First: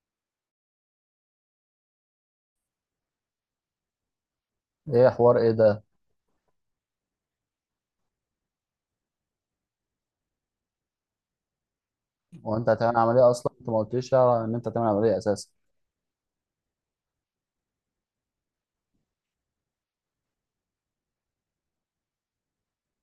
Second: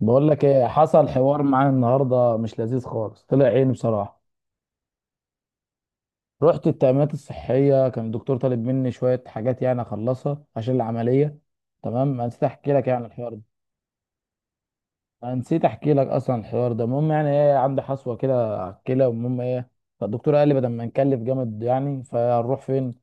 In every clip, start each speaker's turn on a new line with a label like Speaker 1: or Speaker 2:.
Speaker 1: بقول لك ايه حصل حوار معايا النهارده، مش لذيذ خالص، طلع عيني بصراحه.
Speaker 2: ايه حوار ايه ده؟
Speaker 1: رحت التأمينات الصحيه، كان الدكتور طالب مني شويه حاجات يعني اخلصها عشان العمليه. تمام، انا نسيت
Speaker 2: هو انت
Speaker 1: احكي لك
Speaker 2: هتعمل
Speaker 1: يعني
Speaker 2: عمليه
Speaker 1: الحوار ده.
Speaker 2: اصلا؟ انت ما قلتليش يعني ان انت هتعمل عمليه
Speaker 1: انا
Speaker 2: اساسا.
Speaker 1: نسيت احكي لك اصلا الحوار ده. المهم يعني ايه، عندي حصوه كده على الكلى، والمهم ايه، فالدكتور قال لي بدل ما نكلف جامد يعني فنروح فين.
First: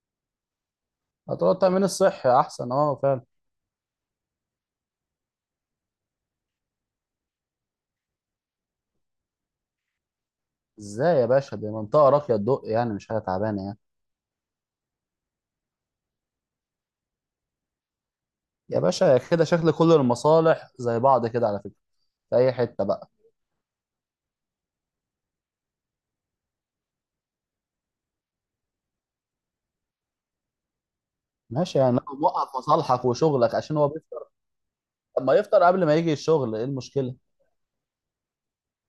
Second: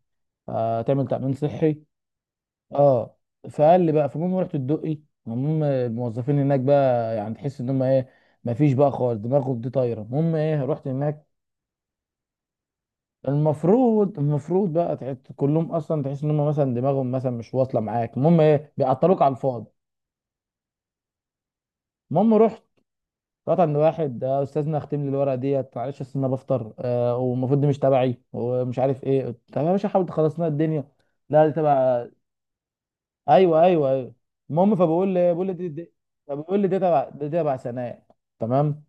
Speaker 1: آه تعمل تأمين
Speaker 2: هتقول
Speaker 1: صحي.
Speaker 2: التامين الصحي احسن، اه
Speaker 1: اه.
Speaker 2: فعلا.
Speaker 1: فقال لي بقى، فالمهم رحت الدقي. المهم الموظفين هناك بقى يعني تحس ان هم ايه، مفيش بقى خالص، دماغهم دي طايره. المهم ايه، رحت
Speaker 2: ازاي
Speaker 1: هناك.
Speaker 2: يا باشا؟ دي منطقه راقيه الضوء، يعني مش حاجه تعبانه يعني.
Speaker 1: المفروض بقى تحس كلهم، اصلا تحس ان هم مثلا دماغهم مثلا مش واصله معاك. المهم ايه،
Speaker 2: يا باشا
Speaker 1: بيعطلوك على
Speaker 2: كده
Speaker 1: الفاضي.
Speaker 2: شكل كل المصالح زي بعض كده على فكره.
Speaker 1: المهم
Speaker 2: في اي
Speaker 1: رحت
Speaker 2: حته بقى؟
Speaker 1: رحت عند واحد. استاذنا، اختم لي الورقه ديت، معلش اصل انا بفطر، والمفروض دي مش تبعي ومش عارف ايه. طب يا باشا، حاول تخلص لنا الدنيا. لا دي
Speaker 2: ماشي يعني
Speaker 1: تبع.
Speaker 2: لو موقف مصالحك وشغلك
Speaker 1: ايوه
Speaker 2: عشان هو
Speaker 1: ايوه ايوه.
Speaker 2: بيفطر.
Speaker 1: المهم فبقول
Speaker 2: طب
Speaker 1: لي
Speaker 2: ما
Speaker 1: بقول لي
Speaker 2: يفطر
Speaker 1: دي,
Speaker 2: قبل
Speaker 1: دي
Speaker 2: ما يجي الشغل،
Speaker 1: فبقول
Speaker 2: ايه
Speaker 1: لي دي تبع،
Speaker 2: المشكله؟
Speaker 1: دي تبع سناء. تمام.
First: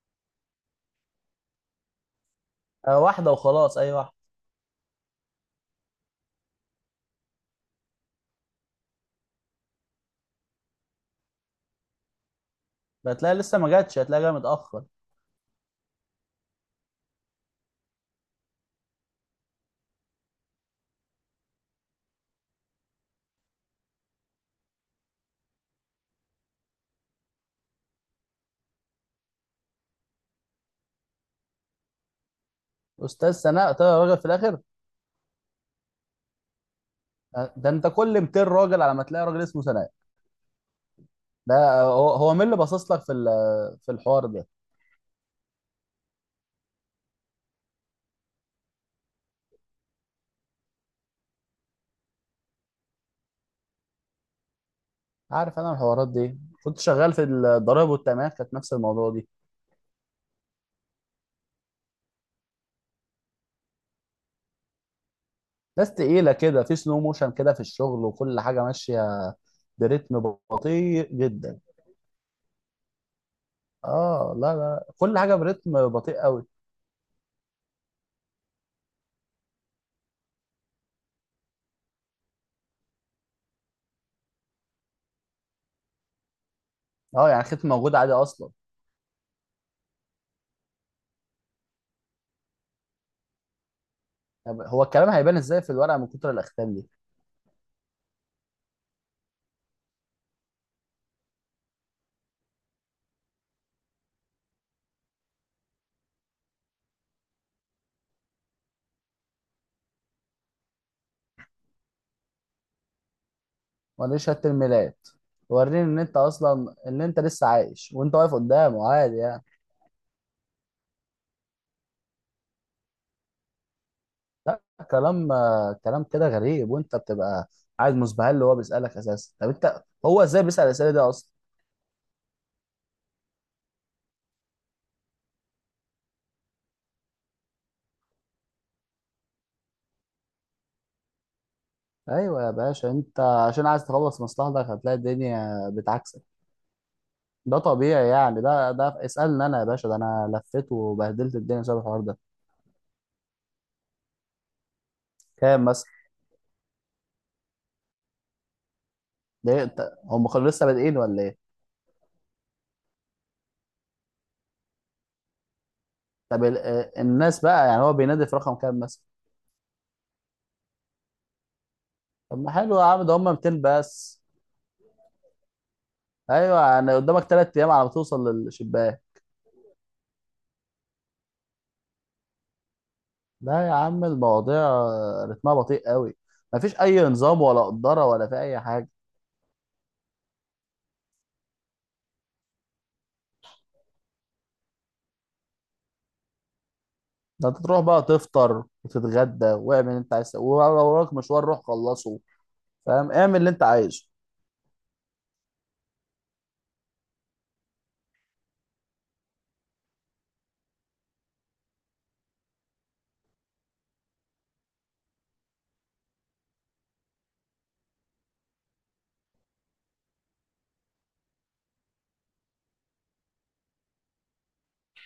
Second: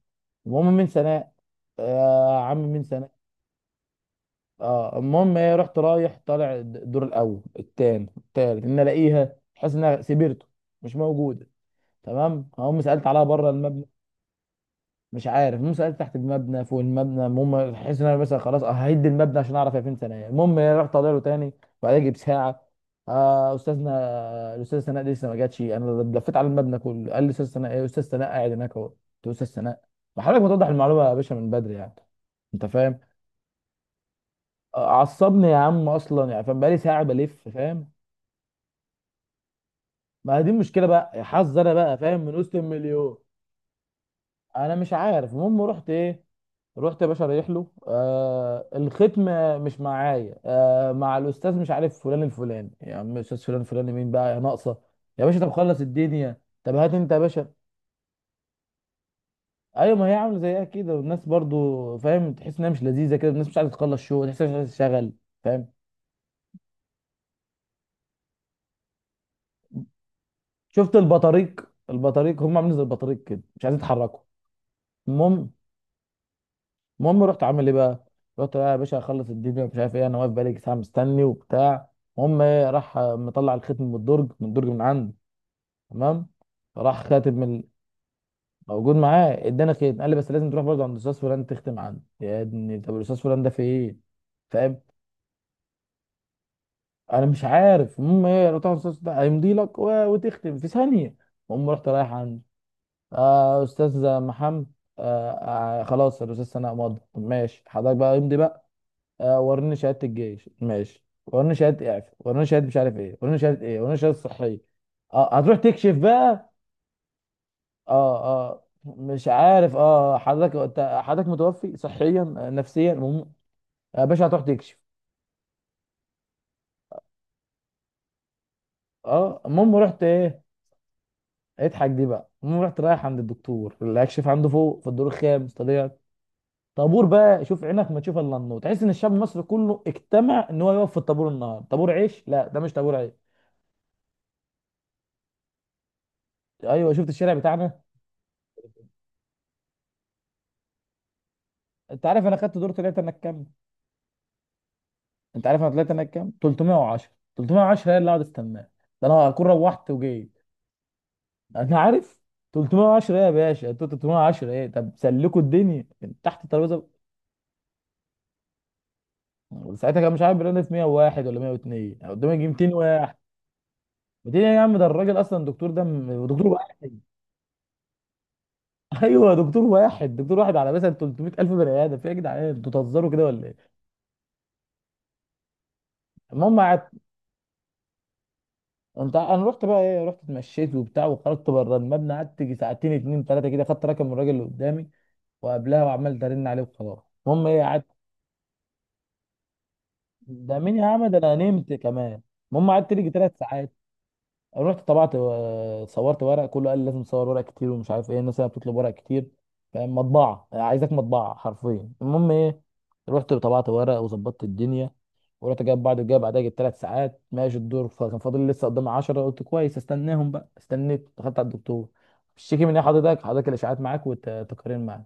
Speaker 1: المهم من سناء. آه يا عم، من
Speaker 2: آه،
Speaker 1: سناء.
Speaker 2: واحده وخلاص، اي واحده.
Speaker 1: اه. المهم ايه، رحت رايح طالع الدور الاول التاني التالت، ان الاقيها، حاسس انها سبيرتو، مش موجوده. تمام، هقوم سالت عليها
Speaker 2: هتلاقي
Speaker 1: بره
Speaker 2: لسه ما
Speaker 1: المبنى.
Speaker 2: جاتش، هتلاقي جايه متاخر.
Speaker 1: مش عارف. المهم سالت تحت المبنى، فوق المبنى، المهم حاسس ان انا مثلا خلاص ههد المبنى عشان اعرف هي فين. ثانيه، المهم ايه، رحت طالع له تاني، وبعدين اجيب ساعه. آه استاذنا، الاستاذ سناء دي لسه ما جاتش، انا لفيت على المبنى كله. قال لي استاذ سناء؟ ايه استاذ سناء؟ قاعد هناك اهو. قلت له استاذ سناء؟ ما حضرتك ما توضح المعلومه يا باشا من بدري يعني. انت فاهم؟
Speaker 2: استاذ سناء طلع راجل في الاخر.
Speaker 1: عصبني يا عم اصلا يعني، فاهم، بقالي ساعه بلف،
Speaker 2: آه، ده انت
Speaker 1: فاهم.
Speaker 2: كل 200 راجل على ما تلاقي راجل اسمه سناء.
Speaker 1: ما دي المشكله بقى، يا حظ انا
Speaker 2: ده
Speaker 1: بقى،
Speaker 2: هو
Speaker 1: فاهم، من
Speaker 2: هو مين
Speaker 1: وسط
Speaker 2: اللي باصص لك في
Speaker 1: المليون.
Speaker 2: في الحوار ده؟
Speaker 1: انا مش عارف. المهم رحت ايه، رحت يا باشا رايح له. آه الختم، مش معايا، مع الاستاذ مش عارف فلان الفلاني. يا عم، استاذ فلان الفلاني مين بقى يا ناقصه؟ يا باشا، طب
Speaker 2: عارف، انا
Speaker 1: خلص
Speaker 2: الحوارات دي
Speaker 1: الدنيا، طب
Speaker 2: كنت
Speaker 1: هات انت
Speaker 2: شغال
Speaker 1: يا
Speaker 2: في
Speaker 1: باشا.
Speaker 2: الضرايب والتأمينات، كانت نفس الموضوع دي.
Speaker 1: ايوه، ما هي عامله زيها كده، والناس برضو فاهم، تحس انها مش لذيذه كده، الناس مش عايزه تخلص شغل، تحس إنها مش عايزه تشتغل. فاهم؟
Speaker 2: ناس تقيلة كده، في سلو موشن كده في الشغل وكل حاجة ماشية برتم
Speaker 1: شفت
Speaker 2: بطيء جدا.
Speaker 1: البطاريق، البطاريق هم عاملين زي البطاريق كده، مش عايزين يتحركوا.
Speaker 2: اه لا لا، كل حاجة
Speaker 1: المهم.
Speaker 2: برتم بطيء قوي.
Speaker 1: المهم رحت عامل ايه بقى؟ رحت بقى يا باشا اخلص الدنيا ومش عارف ايه، انا واقف بقالي ساعه مستني وبتاع. المهم ايه، راح مطلع الختم من الدرج، من الدرج من عنده. تمام؟ فراح
Speaker 2: اه
Speaker 1: خاتم
Speaker 2: يعني
Speaker 1: من
Speaker 2: ختم موجود عادي اصلا؟
Speaker 1: موجود معاه، اداني ختم، قال لي بس لازم تروح برضه عند الاستاذ فلان تختم عنده. يا ابني طب الاستاذ فلان ده في ايه؟
Speaker 2: طب
Speaker 1: فاهم؟
Speaker 2: هو الكلام هيبان ازاي في الورقة من كتر الاختام دي؟
Speaker 1: انا مش عارف. المهم ايه، رحت عند الاستاذ ده. هيمضي لك وتختم في ثانيه. المهم رحت رايح عنده. آه استاذ محمد. آه. آه خلاص، الاستاذ سناء مضى. طب ماشي حضرتك بقى، امضي بقى. آه، وريني شهاده الجيش، ماشي، وريني شهاده اعفاء، وريني شهاده مش عارف ايه، وريني شهاده ايه، وريني شهاده
Speaker 2: وريني شهادة
Speaker 1: صحيه.
Speaker 2: الميلاد،
Speaker 1: اه هتروح
Speaker 2: وريني
Speaker 1: تكشف
Speaker 2: ان انت
Speaker 1: بقى.
Speaker 2: اصلا ان انت لسه عايش وانت
Speaker 1: اه
Speaker 2: واقف
Speaker 1: اه
Speaker 2: قدامه عادي
Speaker 1: مش
Speaker 2: يعني.
Speaker 1: عارف، اه حضرتك حضرتك متوفي صحيا، نفسيا. المهم يا باشا هتروح
Speaker 2: لا،
Speaker 1: تكشف.
Speaker 2: كلام كلام كده غريب، وانت بتبقى قاعد مسبهل اللي هو بيسألك اساسا.
Speaker 1: اه.
Speaker 2: طب
Speaker 1: المهم
Speaker 2: انت
Speaker 1: رحت
Speaker 2: هو
Speaker 1: ايه،
Speaker 2: ازاي بيسأل الاسئله دي اصلا؟
Speaker 1: اضحك دي بقى. المهم رحت رايح عند الدكتور اللي هكشف عنده، فوق في الدور الخامس طلعت. طابور بقى، شوف عينك ما تشوف الا النور، تحس ان الشعب المصري كله اجتمع ان هو يقف في الطابور النهارده. طابور عيش؟
Speaker 2: ايوه
Speaker 1: لا،
Speaker 2: يا
Speaker 1: ده مش
Speaker 2: باشا،
Speaker 1: طابور عيش.
Speaker 2: انت عشان عايز تخلص مصلحتك هتلاقي الدنيا بتعكسك.
Speaker 1: ايوه، شفت الشارع
Speaker 2: ده
Speaker 1: بتاعنا.
Speaker 2: طبيعي يعني، ده اسألني انا يا باشا، ده انا لفيت وبهدلت الدنيا بسبب الحوار
Speaker 1: انت
Speaker 2: ده.
Speaker 1: عارف انا خدت دور طلعت انا كام؟ انت عارف
Speaker 2: كام
Speaker 1: انا
Speaker 2: مثلا؟
Speaker 1: طلعت انا كام؟ 310. 310 هي اللي قاعد استناه، ده انا هكون
Speaker 2: ليه،
Speaker 1: روحت
Speaker 2: انت هم
Speaker 1: وجيت.
Speaker 2: كانوا لسه بادئين ولا ايه؟
Speaker 1: انا عارف. 310 ايه يا باشا، انتوا 310 ايه؟ طب سلكوا الدنيا، كان تحت
Speaker 2: طب
Speaker 1: الترابيزه.
Speaker 2: الناس بقى، يعني هو بينادي في رقم كام مثلا؟
Speaker 1: ساعتها كان مش عارف بيرانا في 101 ولا 102، أنا قدامي
Speaker 2: طب
Speaker 1: يجي
Speaker 2: ما
Speaker 1: 200
Speaker 2: حلو يا عم، ده
Speaker 1: واحد.
Speaker 2: هم 200 بس.
Speaker 1: 200 يا عم، ده الراجل اصلا دكتور ده دكتور
Speaker 2: ايوه يعني
Speaker 1: واحد.
Speaker 2: قدامك 3 ايام على ما توصل للشباك.
Speaker 1: ايوه، دكتور واحد، دكتور واحد على مثلا 300000 بني ادم. في ايه يا جدعان، انتوا بتهزروا كده ولا
Speaker 2: لا يا
Speaker 1: ايه؟
Speaker 2: عم، المواضيع رتمها بطيء قوي.
Speaker 1: المهم.
Speaker 2: مفيش اي نظام ولا قدره ولا في اي حاجه.
Speaker 1: انت انا رحت بقى ايه، رحت اتمشيت وبتاع وخرجت بره المبنى، قعدت يجي ساعتين، اتنين تلاته كده، خدت رقم الراجل اللي قدامي، وقبلها وعمال ارن عليه، وخلاص. المهم
Speaker 2: ده انت
Speaker 1: ايه
Speaker 2: تروح
Speaker 1: قعدت.
Speaker 2: بقى تفطر وتتغدى واعمل اللي انت عايز
Speaker 1: ده
Speaker 2: تسويه،
Speaker 1: مين يا
Speaker 2: ولو
Speaker 1: عم،
Speaker 2: وراك
Speaker 1: ده انا
Speaker 2: مشوار روح
Speaker 1: نمت
Speaker 2: خلصه.
Speaker 1: كمان. المهم قعدت يجي
Speaker 2: فاهم، اعمل
Speaker 1: تلات
Speaker 2: اللي انت
Speaker 1: ساعات.
Speaker 2: عايزه.
Speaker 1: رحت طبعت صورت ورق، كله قال لي لازم تصور ورق كتير ومش عارف ايه. الناس هنا بتطلب ورق كتير. فاهم؟ مطبعه عايزاك، مطبعه حرفيا. المهم ايه، رحت طبعت ورق وظبطت الدنيا، ورحت جايب بعد، جايب بعدها، جبت ثلاث ساعات ماشي الدور، فكان فاضل لي لسه قدامي 10. قلت كويس استناهم بقى. استنيت، دخلت على الدكتور. بتشتكي من ايه حضرتك؟ حضرتك الاشاعات معاك والتقارير معاك؟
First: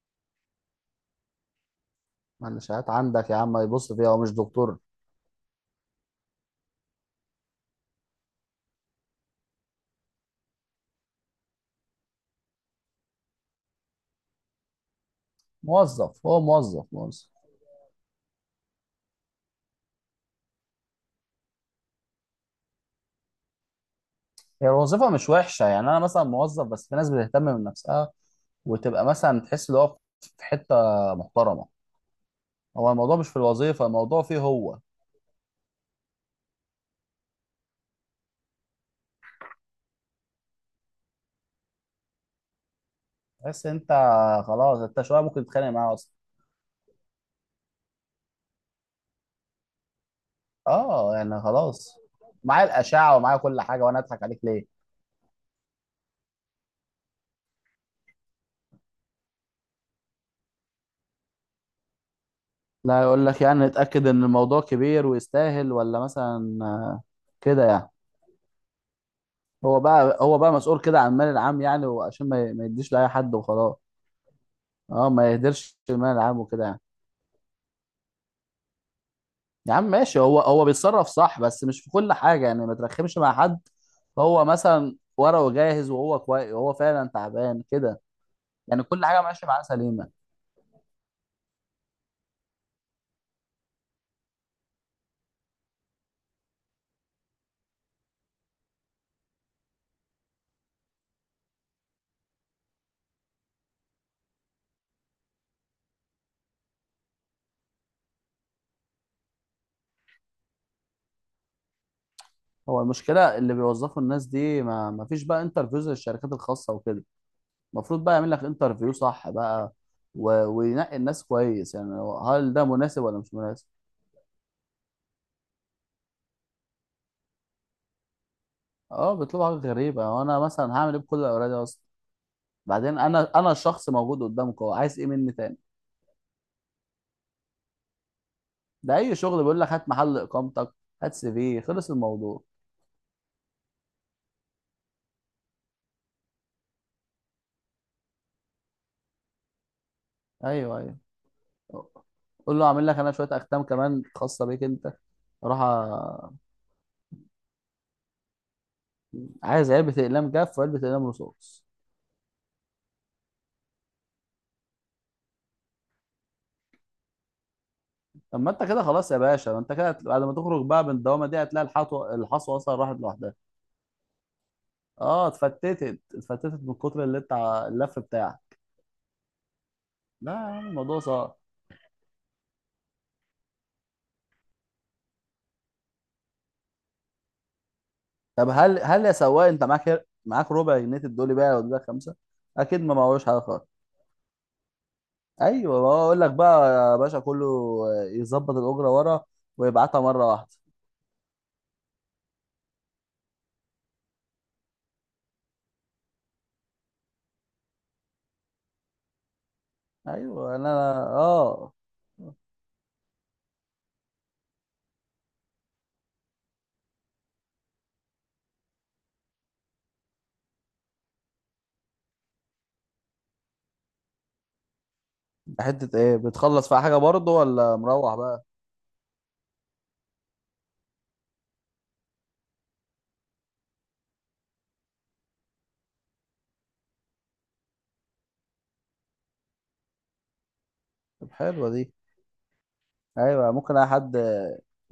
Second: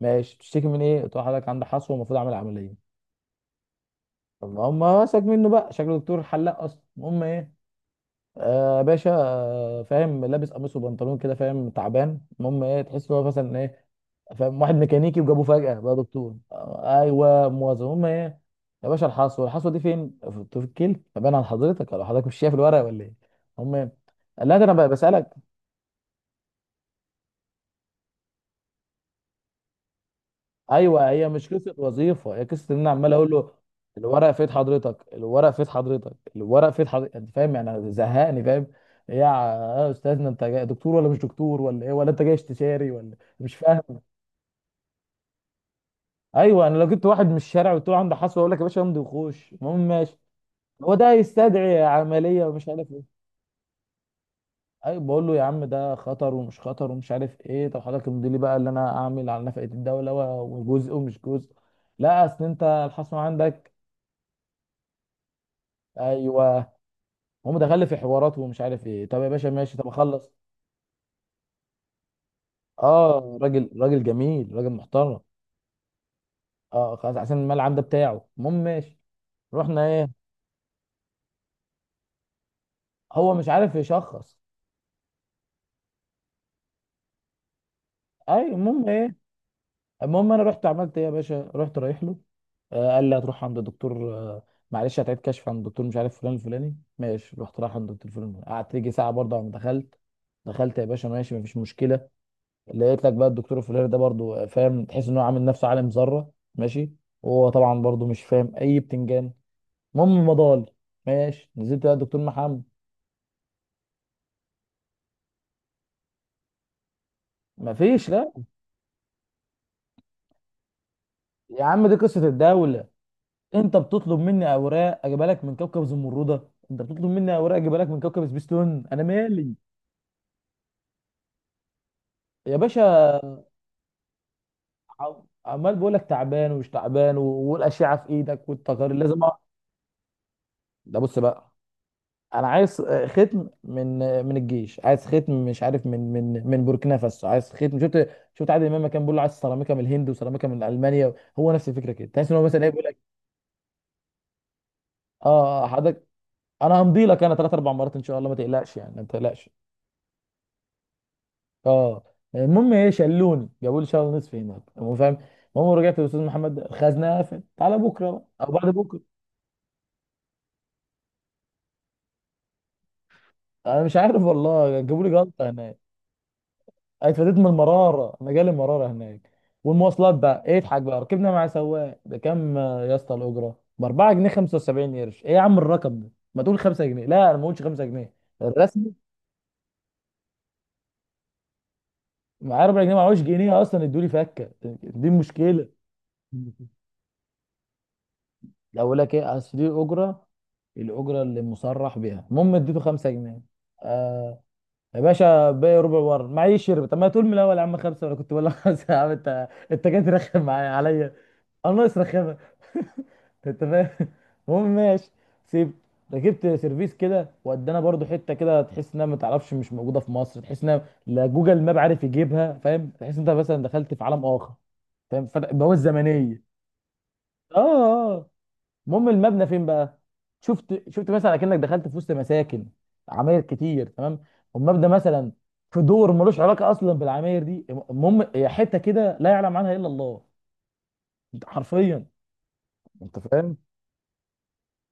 Speaker 1: ماشي، بتشتكي من ايه؟ قلت له حضرتك عندك حصوه ومفروض اعمل عمليه.
Speaker 2: معلشات عندك يا عم، ما يبص فيها، هو مش
Speaker 1: طب ما
Speaker 2: دكتور.
Speaker 1: هم مسك منه بقى، شكله دكتور حلاق اصلا. المهم ايه، آه باشا فاهم، لابس قميص وبنطلون كده، فاهم تعبان. المهم ايه، تحس ان هو مثلا ايه، فاهم، واحد ميكانيكي وجابوه فجأة بقى
Speaker 2: موظف،
Speaker 1: دكتور.
Speaker 2: هو موظف
Speaker 1: آه
Speaker 2: موظف.
Speaker 1: ايوه، موظف. المهم ايه، يا باشا الحصوة، الحصوة دي فين؟ في في الكيل فبان على حضرتك؟ ولا حضرتك مش شايف الورق ولا ايه؟ المهم إيه، قال لا ده
Speaker 2: هي
Speaker 1: انا بقى
Speaker 2: الوظيفه مش
Speaker 1: بسألك.
Speaker 2: وحشه، يعني انا مثلا موظف، بس في ناس بتهتم من نفسها وتبقى مثلا تحس ان هو في حته
Speaker 1: ايوه، هي مش
Speaker 2: محترمه.
Speaker 1: قصه وظيفه، هي قصه ان انا
Speaker 2: هو
Speaker 1: عمال
Speaker 2: الموضوع مش
Speaker 1: اقول
Speaker 2: في
Speaker 1: له
Speaker 2: الوظيفه، الموضوع
Speaker 1: الورق في
Speaker 2: فيه
Speaker 1: ايد
Speaker 2: هو.
Speaker 1: حضرتك، الورق في ايد حضرتك، الورق في ايد حضرتك. انت فاهم يعني، أنا زهقني، فاهم. إيه يا استاذنا، انت جاي دكتور ولا مش دكتور ولا ايه؟ ولا انت جاي استشاري ولا مش
Speaker 2: تحس انت
Speaker 1: فاهم.
Speaker 2: خلاص انت شويه ممكن تتخانق معاه.
Speaker 1: ايوه، انا لو جبت واحد من الشارع وقلت له عنده حصوه، اقول لك يا باشا امضي وخش. المهم ماشي. هو ده
Speaker 2: اه يعني
Speaker 1: يستدعي
Speaker 2: خلاص،
Speaker 1: عمليه
Speaker 2: معايا
Speaker 1: ومش عارف
Speaker 2: الاشعه
Speaker 1: ايه.
Speaker 2: ومعايا كل حاجه وانا اضحك عليك ليه؟
Speaker 1: ايوه، بقول له يا عم ده خطر ومش خطر ومش عارف ايه، طب حضرتك امضي لي بقى اللي انا اعمل على نفقه الدوله، وجزء ومش جزء. لا اصل انت
Speaker 2: لا،
Speaker 1: الحصوه
Speaker 2: يقول لك يعني
Speaker 1: عندك.
Speaker 2: اتأكد ان الموضوع كبير ويستاهل، ولا مثلا
Speaker 1: ايوه، هم
Speaker 2: كده
Speaker 1: دخل لي
Speaker 2: يعني.
Speaker 1: في حوارات ومش عارف ايه. طب يا باشا ماشي،
Speaker 2: هو
Speaker 1: طب
Speaker 2: بقى
Speaker 1: اخلص.
Speaker 2: هو بقى مسؤول كده عن المال العام يعني، وعشان ما يديش لأي حد
Speaker 1: اه، راجل،
Speaker 2: وخلاص.
Speaker 1: راجل جميل، راجل
Speaker 2: اه،
Speaker 1: محترم.
Speaker 2: ما يهدرش المال العام وكده يعني.
Speaker 1: اه خلاص، عشان الملعب ده بتاعه، المهم ماشي.
Speaker 2: يا عم
Speaker 1: رحنا
Speaker 2: ماشي،
Speaker 1: ايه.
Speaker 2: هو بيتصرف صح، بس مش في كل حاجة يعني، ما ترخمش
Speaker 1: هو
Speaker 2: مع
Speaker 1: مش
Speaker 2: حد.
Speaker 1: عارف يشخص.
Speaker 2: هو مثلا ورقه جاهز وهو كويس وهو فعلا تعبان كده،
Speaker 1: اي.
Speaker 2: يعني
Speaker 1: المهم
Speaker 2: كل
Speaker 1: ايه،
Speaker 2: حاجة ماشية معاه سليمة.
Speaker 1: المهم انا رحت عملت ايه يا باشا، رحت رايح له. آه قال لي هتروح عند الدكتور. آه معلش، هتعيد كشف عند الدكتور مش عارف فلان الفلاني. ماشي، رحت رايح عند الدكتور فلان الفلاني. قعدت يجي ساعه برضه، عم دخلت. دخلت يا باشا ماشي، مفيش مشكله. لقيت لك بقى الدكتور الفلاني ده برضو، فاهم، تحس ان هو عامل نفسه عالم ذره. ماشي. وهو طبعا برضو مش فاهم اي بتنجان. المهم مضال. ماشي، نزلت بقى الدكتور محمد.
Speaker 2: هو المشكله اللي بيوظفوا الناس دي، ما فيش بقى انترفيوز للشركات الخاصه وكده؟ المفروض
Speaker 1: مفيش،
Speaker 2: بقى
Speaker 1: لا.
Speaker 2: يعمل لك انترفيو صح بقى، و... وينقي الناس
Speaker 1: يا
Speaker 2: كويس،
Speaker 1: عم
Speaker 2: يعني
Speaker 1: دي
Speaker 2: هو-
Speaker 1: قصه
Speaker 2: هل ده
Speaker 1: الدوله،
Speaker 2: مناسب ولا مش مناسب.
Speaker 1: انت بتطلب مني اوراق اجيبها لك من كوكب زمرده، انت بتطلب مني اوراق اجيبها لك من كوكب سبيستون، انا
Speaker 2: اه بيطلبوا
Speaker 1: مالي.
Speaker 2: حاجات غريبه، وانا مثلا هعمل ايه بكل الاوراق دي اصلا؟
Speaker 1: يا
Speaker 2: بعدين
Speaker 1: باشا،
Speaker 2: انا الشخص موجود قدامك، هو عايز ايه مني تاني؟
Speaker 1: عمال بقول لك تعبان ومش تعبان والاشعه في ايدك والتقارير
Speaker 2: ده اي
Speaker 1: لازم
Speaker 2: شغل بيقول لك هات محل اقامتك،
Speaker 1: ده
Speaker 2: هات
Speaker 1: بص
Speaker 2: سي
Speaker 1: بقى،
Speaker 2: في، خلص الموضوع.
Speaker 1: انا عايز ختم من، من الجيش، عايز ختم مش عارف من، من بوركينا فاسو، عايز ختم. شفت، شفت عادل امام كان بيقول له عايز سيراميكا من الهند وسيراميكا من
Speaker 2: ايوه ايوه،
Speaker 1: المانيا؟ هو نفس الفكره كده، تحس ان هو
Speaker 2: قول
Speaker 1: مثلا
Speaker 2: له
Speaker 1: ايه، بيقول
Speaker 2: اعمل لك انا
Speaker 1: لك
Speaker 2: شويه اختام كمان خاصه بيك انت.
Speaker 1: اه.
Speaker 2: راح
Speaker 1: حضرتك،
Speaker 2: أ-
Speaker 1: انا همضي لك انا ثلاث اربع مرات ان شاء الله، ما تقلقش يعني ما تقلقش.
Speaker 2: عايز علبه اقلام جاف وعلبه اقلام رصاص.
Speaker 1: اه. المهم ايه، شلوني جابوا لي شهر ونصف هناك، هو فاهم. المهم رجعت للاستاذ محمد، الخزنه قفل، تعالى بكره بقى
Speaker 2: طب
Speaker 1: او
Speaker 2: ما انت
Speaker 1: بعد
Speaker 2: كده
Speaker 1: بكره.
Speaker 2: خلاص يا باشا، ما انت كده بعد ما تخرج بقى من الدوامه دي هتلاقي الحطوه الحصوه اصلا راحت لوحدها.
Speaker 1: انا مش عارف والله، جابوا لي
Speaker 2: اه
Speaker 1: جلطه هناك.
Speaker 2: اتفتتت اتفتتت من كتر
Speaker 1: أنا
Speaker 2: اللي انت
Speaker 1: اتفاديت من
Speaker 2: اللف
Speaker 1: المراره، انا جالي
Speaker 2: بتاعك.
Speaker 1: مراره هناك. والمواصلات
Speaker 2: لا يا
Speaker 1: بقى ايه،
Speaker 2: عم،
Speaker 1: اضحك
Speaker 2: الموضوع
Speaker 1: بقى. ركبنا
Speaker 2: صعب.
Speaker 1: مع سواق، بكام؟ يا اسطى الاجره ب 4 جنيه 75 قرش، ايه يا عم الرقم ده؟ ما تقول 5 جنيه. لا انا ما قلتش 5 جنيه
Speaker 2: طب هل
Speaker 1: الرسمي،
Speaker 2: هل يا سواق انت معاك معاك ربع جنيه تدولي بقى ولا خمسه؟
Speaker 1: معايا
Speaker 2: اكيد
Speaker 1: 4
Speaker 2: ما
Speaker 1: جنيه معوش
Speaker 2: معهوش حاجه
Speaker 1: جنيه
Speaker 2: خالص.
Speaker 1: اصلا ادولي فكه. دي مشكله.
Speaker 2: ايوه بقول لك بقى يا باشا، كله يظبط
Speaker 1: لا
Speaker 2: الاجره
Speaker 1: اقول لك
Speaker 2: ورا
Speaker 1: ايه، اصل دي
Speaker 2: ويبعتها
Speaker 1: الاجره،
Speaker 2: مره واحده.
Speaker 1: الاجره اللي مصرح بيها. المهم اديته 5 جنيه. آه، يا باشا باقي ربع ورا معيش. شرب؟ طب ما تقول من الاول يا عم خمسه، ولا كنت بقول لك خمسه يا عم، انت انت جاي ترخم
Speaker 2: ايوه
Speaker 1: معايا
Speaker 2: انا،
Speaker 1: عليا؟
Speaker 2: اه.
Speaker 1: انا ناقص رخامه. انت فاهم. المهم ماشي. سيب. ركبت سيرفيس كده، ودانا برضو حته كده تحس انها ما تعرفش مش موجوده في مصر، تحس انها لا جوجل ماب عارف يجيبها. فاهم، تحس انت مثلا دخلت في عالم اخر، فاهم، فتح بوابه
Speaker 2: حته ايه؟
Speaker 1: زمنيه.
Speaker 2: بتخلص في حاجه برضه
Speaker 1: اه.
Speaker 2: ولا مروح بقى؟
Speaker 1: المهم المبنى فين بقى؟ شفت، شفت مثلا اكنك دخلت في وسط مساكن، عماير كتير. تمام. والمبنى مثلا في دور ملوش علاقه اصلا بالعماير دي. المهم هي حته كده لا يعلم عنها الا الله.
Speaker 2: طب
Speaker 1: انت
Speaker 2: حلوه دي.
Speaker 1: حرفيا، انت
Speaker 2: ايوه،
Speaker 1: فاهم.
Speaker 2: ممكن اي حد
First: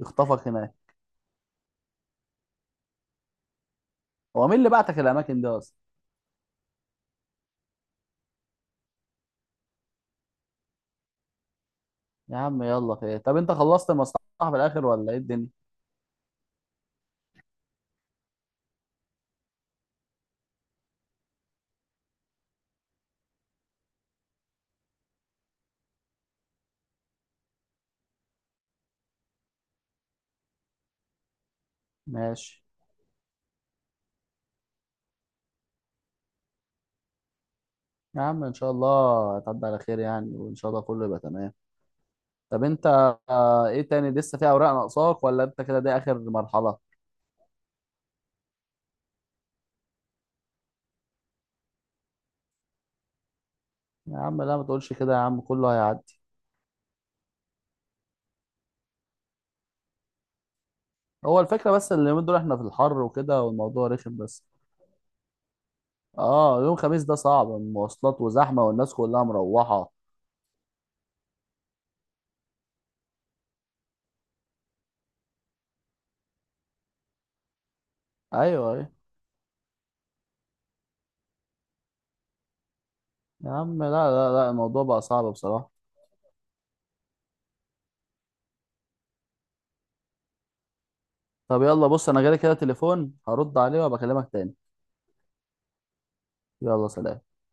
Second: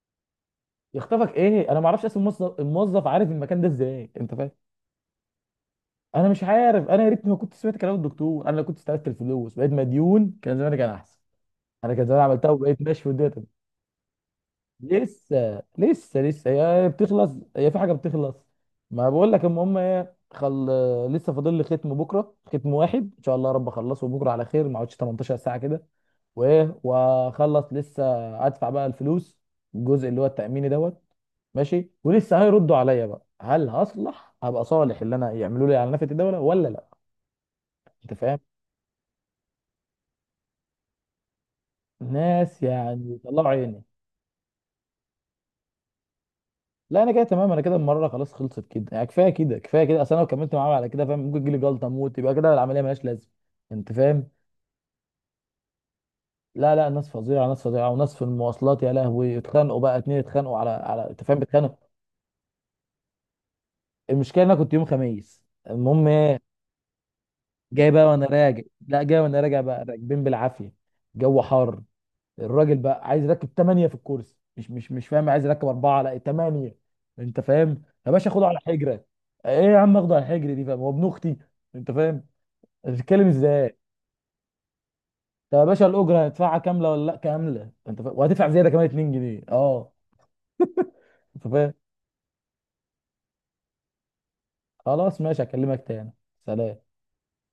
Speaker 2: يخطفك هناك.
Speaker 1: يخطفك ايه، انا ما اعرفش اصلا، الموظف، الموظف عارف المكان ده ازاي؟ انت
Speaker 2: هو
Speaker 1: فاهم.
Speaker 2: مين اللي بعتك الاماكن دي اصلا؟
Speaker 1: انا مش عارف. انا يا ريتني ما كنت سمعت كلام الدكتور، انا لو كنت استلفت الفلوس بقيت مديون كان زماني كان احسن، انا كان زماني
Speaker 2: يا
Speaker 1: عملتها
Speaker 2: عم
Speaker 1: وبقيت
Speaker 2: يلا
Speaker 1: ماشي في
Speaker 2: خير، طب
Speaker 1: الدنيا.
Speaker 2: انت خلصت المصلحه في الاخر ولا ايه الدنيا؟
Speaker 1: لسه لسه لسه هي بتخلص، هي في حاجه بتخلص. ما بقول لك. المهم ايه، خل، لسه فاضل لي ختم بكره، ختم واحد ان شاء الله يا رب اخلصه بكره على خير، ما اقعدش 18 ساعه كده، وايه واخلص لسه. ادفع بقى الفلوس، الجزء اللي هو التاميني دوت. ماشي، ولسه
Speaker 2: ماشي.
Speaker 1: هيردوا عليا بقى هل هصلح، هبقى صالح اللي انا يعملوا لي على نفقه الدوله ولا لا. انت
Speaker 2: يا
Speaker 1: فاهم.
Speaker 2: عم ان شاء الله هتعدي على خير يعني، وان شاء الله كله يبقى تمام.
Speaker 1: ناس
Speaker 2: طب انت
Speaker 1: يعني طلعوا
Speaker 2: ايه
Speaker 1: عيني.
Speaker 2: تاني؟ لسه في اوراق ناقصاك ولا انت كده دي اخر مرحله؟
Speaker 1: لا انا كده تمام، انا كده المره خلاص خلصت كده يعني، كفايه كده كفايه كده، اصل انا لو كملت معاهم على كده فاهم ممكن تجيلي جلطه موت، يبقى كده العمليه ملهاش لازمه. انت
Speaker 2: يا
Speaker 1: فاهم.
Speaker 2: عم لا ما تقولش كده، يا عم كله هيعدي.
Speaker 1: لا لا، ناس فظيعه، ناس فظيعه، وناس في المواصلات يا لهوي. اتخانقوا بقى اتنين، اتخانقوا على، على، انت فاهم،
Speaker 2: هو الفكره
Speaker 1: بيتخانقوا.
Speaker 2: بس اللي من دول احنا في الحر وكده والموضوع رخم
Speaker 1: المشكله
Speaker 2: بس.
Speaker 1: ان انا كنت يوم خميس. المهم ايه،
Speaker 2: اه يوم خميس ده صعب،
Speaker 1: جاي بقى
Speaker 2: المواصلات
Speaker 1: وانا راجع.
Speaker 2: وزحمه والناس
Speaker 1: لا جاي
Speaker 2: كلها
Speaker 1: وانا راجع بقى،
Speaker 2: مروحه.
Speaker 1: راكبين بالعافيه، جو حار، الراجل بقى عايز يركب ثمانيه في الكرسي، مش فاهم، عايز يركب اربعه لا ثمانيه. انت فاهم يا باشا، خده على
Speaker 2: ايوه ايوه.
Speaker 1: حجره. ايه يا عم اخده على الحجر دي، فاهم هو ابن اختي؟ انت فاهم. تتكلم
Speaker 2: يا
Speaker 1: ازاي.
Speaker 2: عم لا لا لا، الموضوع بقى صعب
Speaker 1: طب يا
Speaker 2: بصراحه.
Speaker 1: باشا الاجره هندفعها كامله ولا لا كامله؟ انت فا... وهتدفع زياده كمان 2 جنيه. اه. انت
Speaker 2: طب
Speaker 1: فاهم.
Speaker 2: يلا بص، انا جالي كده تليفون هرد عليه وابقى اكلمك تاني.
Speaker 1: خلاص ماشي، هكلمك تاني.
Speaker 2: يلا
Speaker 1: سلام.
Speaker 2: سلام.